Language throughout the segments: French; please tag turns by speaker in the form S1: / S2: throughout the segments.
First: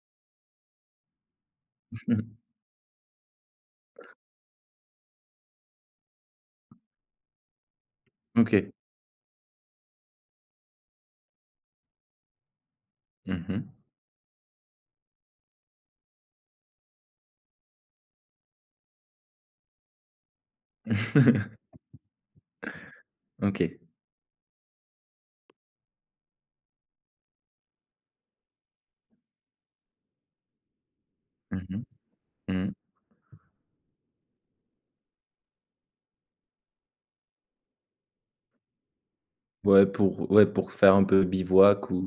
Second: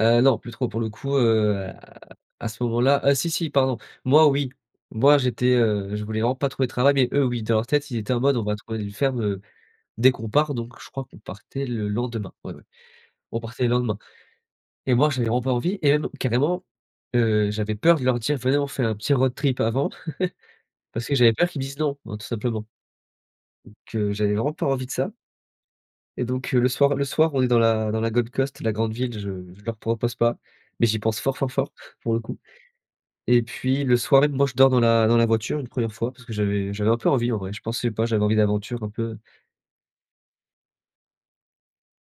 S1: Heu, non, plus trop, pour le coup, heu, à à ce moment-là ah si, si, pardon, moi oui, moi j'étais, heu, je voulais vraiment pas trouver de travail, mais eux, oui, dans leur tête, ils étaient en mode: «On va
S2: OK.
S1: trouver une ferme, heu, dès qu'on part», donc je crois qu'on partait le lendemain, oui, oui, on
S2: Mmh
S1: partait le
S2: mh.
S1: lendemain. Et moi, j'avais vraiment pas envie, et même carrément, heu, j'avais peur de leur dire: «Venez, on fait un petit road trip avant», parce que j'avais peur qu'ils me disent non, hein, tout simplement. Donc
S2: OK.
S1: heu, j'avais vraiment pas envie de ça. Et donc, heu, le soir le soir, on est dans la dans la Gold Coast, la grande ville, je je leur propose pas, mais j'y pense fort, fort,
S2: Mmh
S1: fort,
S2: mh.
S1: pour le coup.
S2: Mmh.
S1: Et puis le soir et moi, je dors dans la dans la voiture une 1re fois parce que j'avais j'avais un peu envie en vrai, je pensais pas, j'avais envie d'aventure un peu
S2: Ouais pour ouais, pour faire un peu bivouac, ou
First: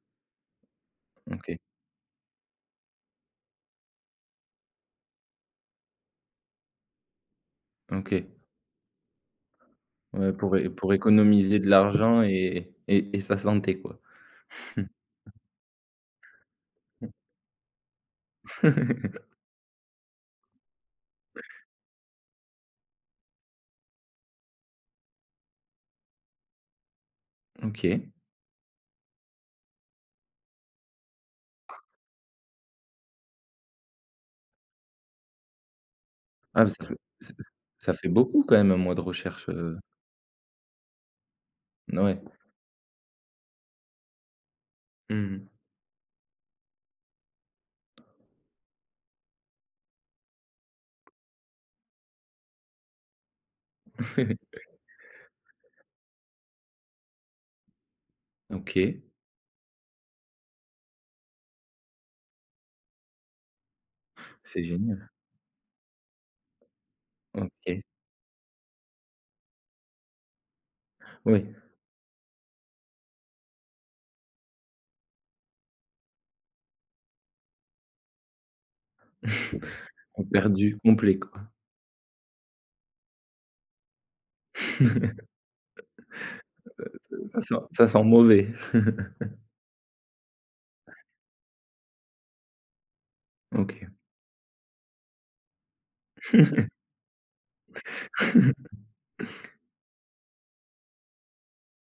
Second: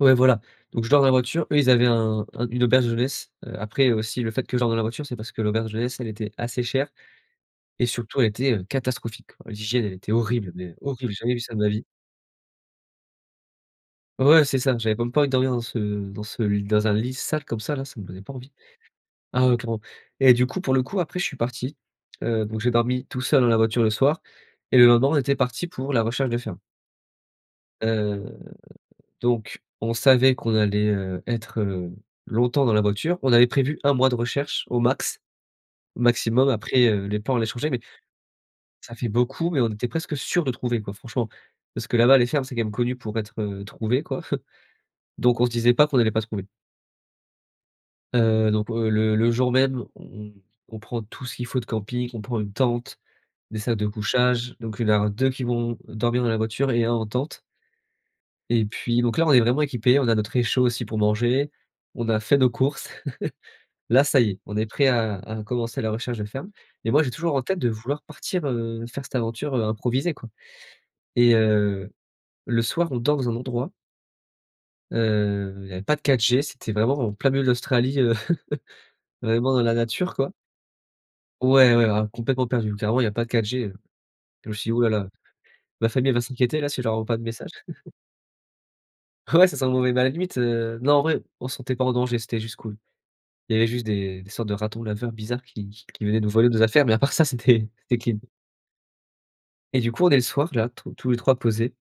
S1: ouais, voilà, donc je dors dans la voiture,
S2: OK.
S1: eux, ils avaient un un une auberge de jeunesse, heu. Après aussi le fait que je dorme dans la voiture, c'est parce que l'auberge de jeunesse, elle était assez chère et surtout elle
S2: OK.
S1: était, heu, catastrophique. L'hygiène elle était
S2: Ouais
S1: horrible,
S2: pour é
S1: mais
S2: pour
S1: horrible, j'ai jamais vu ça
S2: économiser
S1: de
S2: de
S1: ma vie
S2: l'argent et et et sa santé, quoi.
S1: ouais, c'est ça, j'avais même pas envie de dormir dans ce dans ce l dans un
S2: [unintelligible]
S1: lit sale comme ça là, ça me donnait pas envie. Ah heu, clairement. Et du coup, pour le coup, après, je suis parti, heu, donc j'ai dormi tout seul dans la voiture le soir et le lendemain, on était parti pour la recherche de ferme.
S2: OK.
S1: Heu, donc on savait qu'on allait, heu, être, heu, longtemps dans la voiture, on avait prévu 1 mois de recherche au max, maximum
S2: Ah bah, ça
S1: après,
S2: fait
S1: heu, les
S2: ce ç
S1: plans allaient changer mais
S2: ça fait beaucoup quand même 1
S1: ça
S2: mois de
S1: fait
S2: recherche,
S1: beaucoup mais on
S2: heu?
S1: était presque sûr de trouver, quoi, franchement. Parce que
S2: N
S1: là-bas,
S2: ouais.
S1: les fermes, c'est quand même connu pour être, heu, trouvé, quoi.
S2: Mmh
S1: Donc on
S2: mh.
S1: se disait pas qu'on n'allait pas trouver. Heu, donc heu, le le jour même, on on on prend tout ce qu'il faut de camping, on prend une tente, des sacs de couchage, donc il va y en avoir 2 qui vont dormir dans la voiture et 1 en tente et puis
S2: OK.
S1: donc là, on est vraiment équipés, on a notre réchaud aussi pour manger, on a fait nos courses. Là, ça y est, on
S2: C'est
S1: est prêt
S2: génial.
S1: à à commencer la recherche de ferme. Et moi, j'ai toujours en tête de
S2: OK.
S1: vouloir partir, heu, faire cette aventure, heu, improvisée, quoi. Et
S2: Oui.
S1: heu, le soir, on dort dans un endroit heu, il y avait pas de 4G, c'était vraiment en plein milieu de l'Australie, heu, vraiment dans la nature, quoi.
S2: Perdus complet, quoi.
S1: Ouais, ouais, ah complètement perdus. Carrément, il y a pas de 4G, heu, je me suis dit: «Oh là là, ma famille elle va s'inquiéter là, si je leur envoie pas de
S2: Ça ça
S1: message».
S2: sent ça sent mauvais.
S1: Ouais, ça sent le mauvais mais à la limite, heu, non en vrai, on se sentait pas en danger, c'était juste cool. Il y avait juste
S2: OK.
S1: des des sortes de ratons laveurs bizarres qui qui venaient nous voler nos affaires, mais à part ça, c'était c'était clean. Et du coup, on est le soir là, tous tous les 3 posés.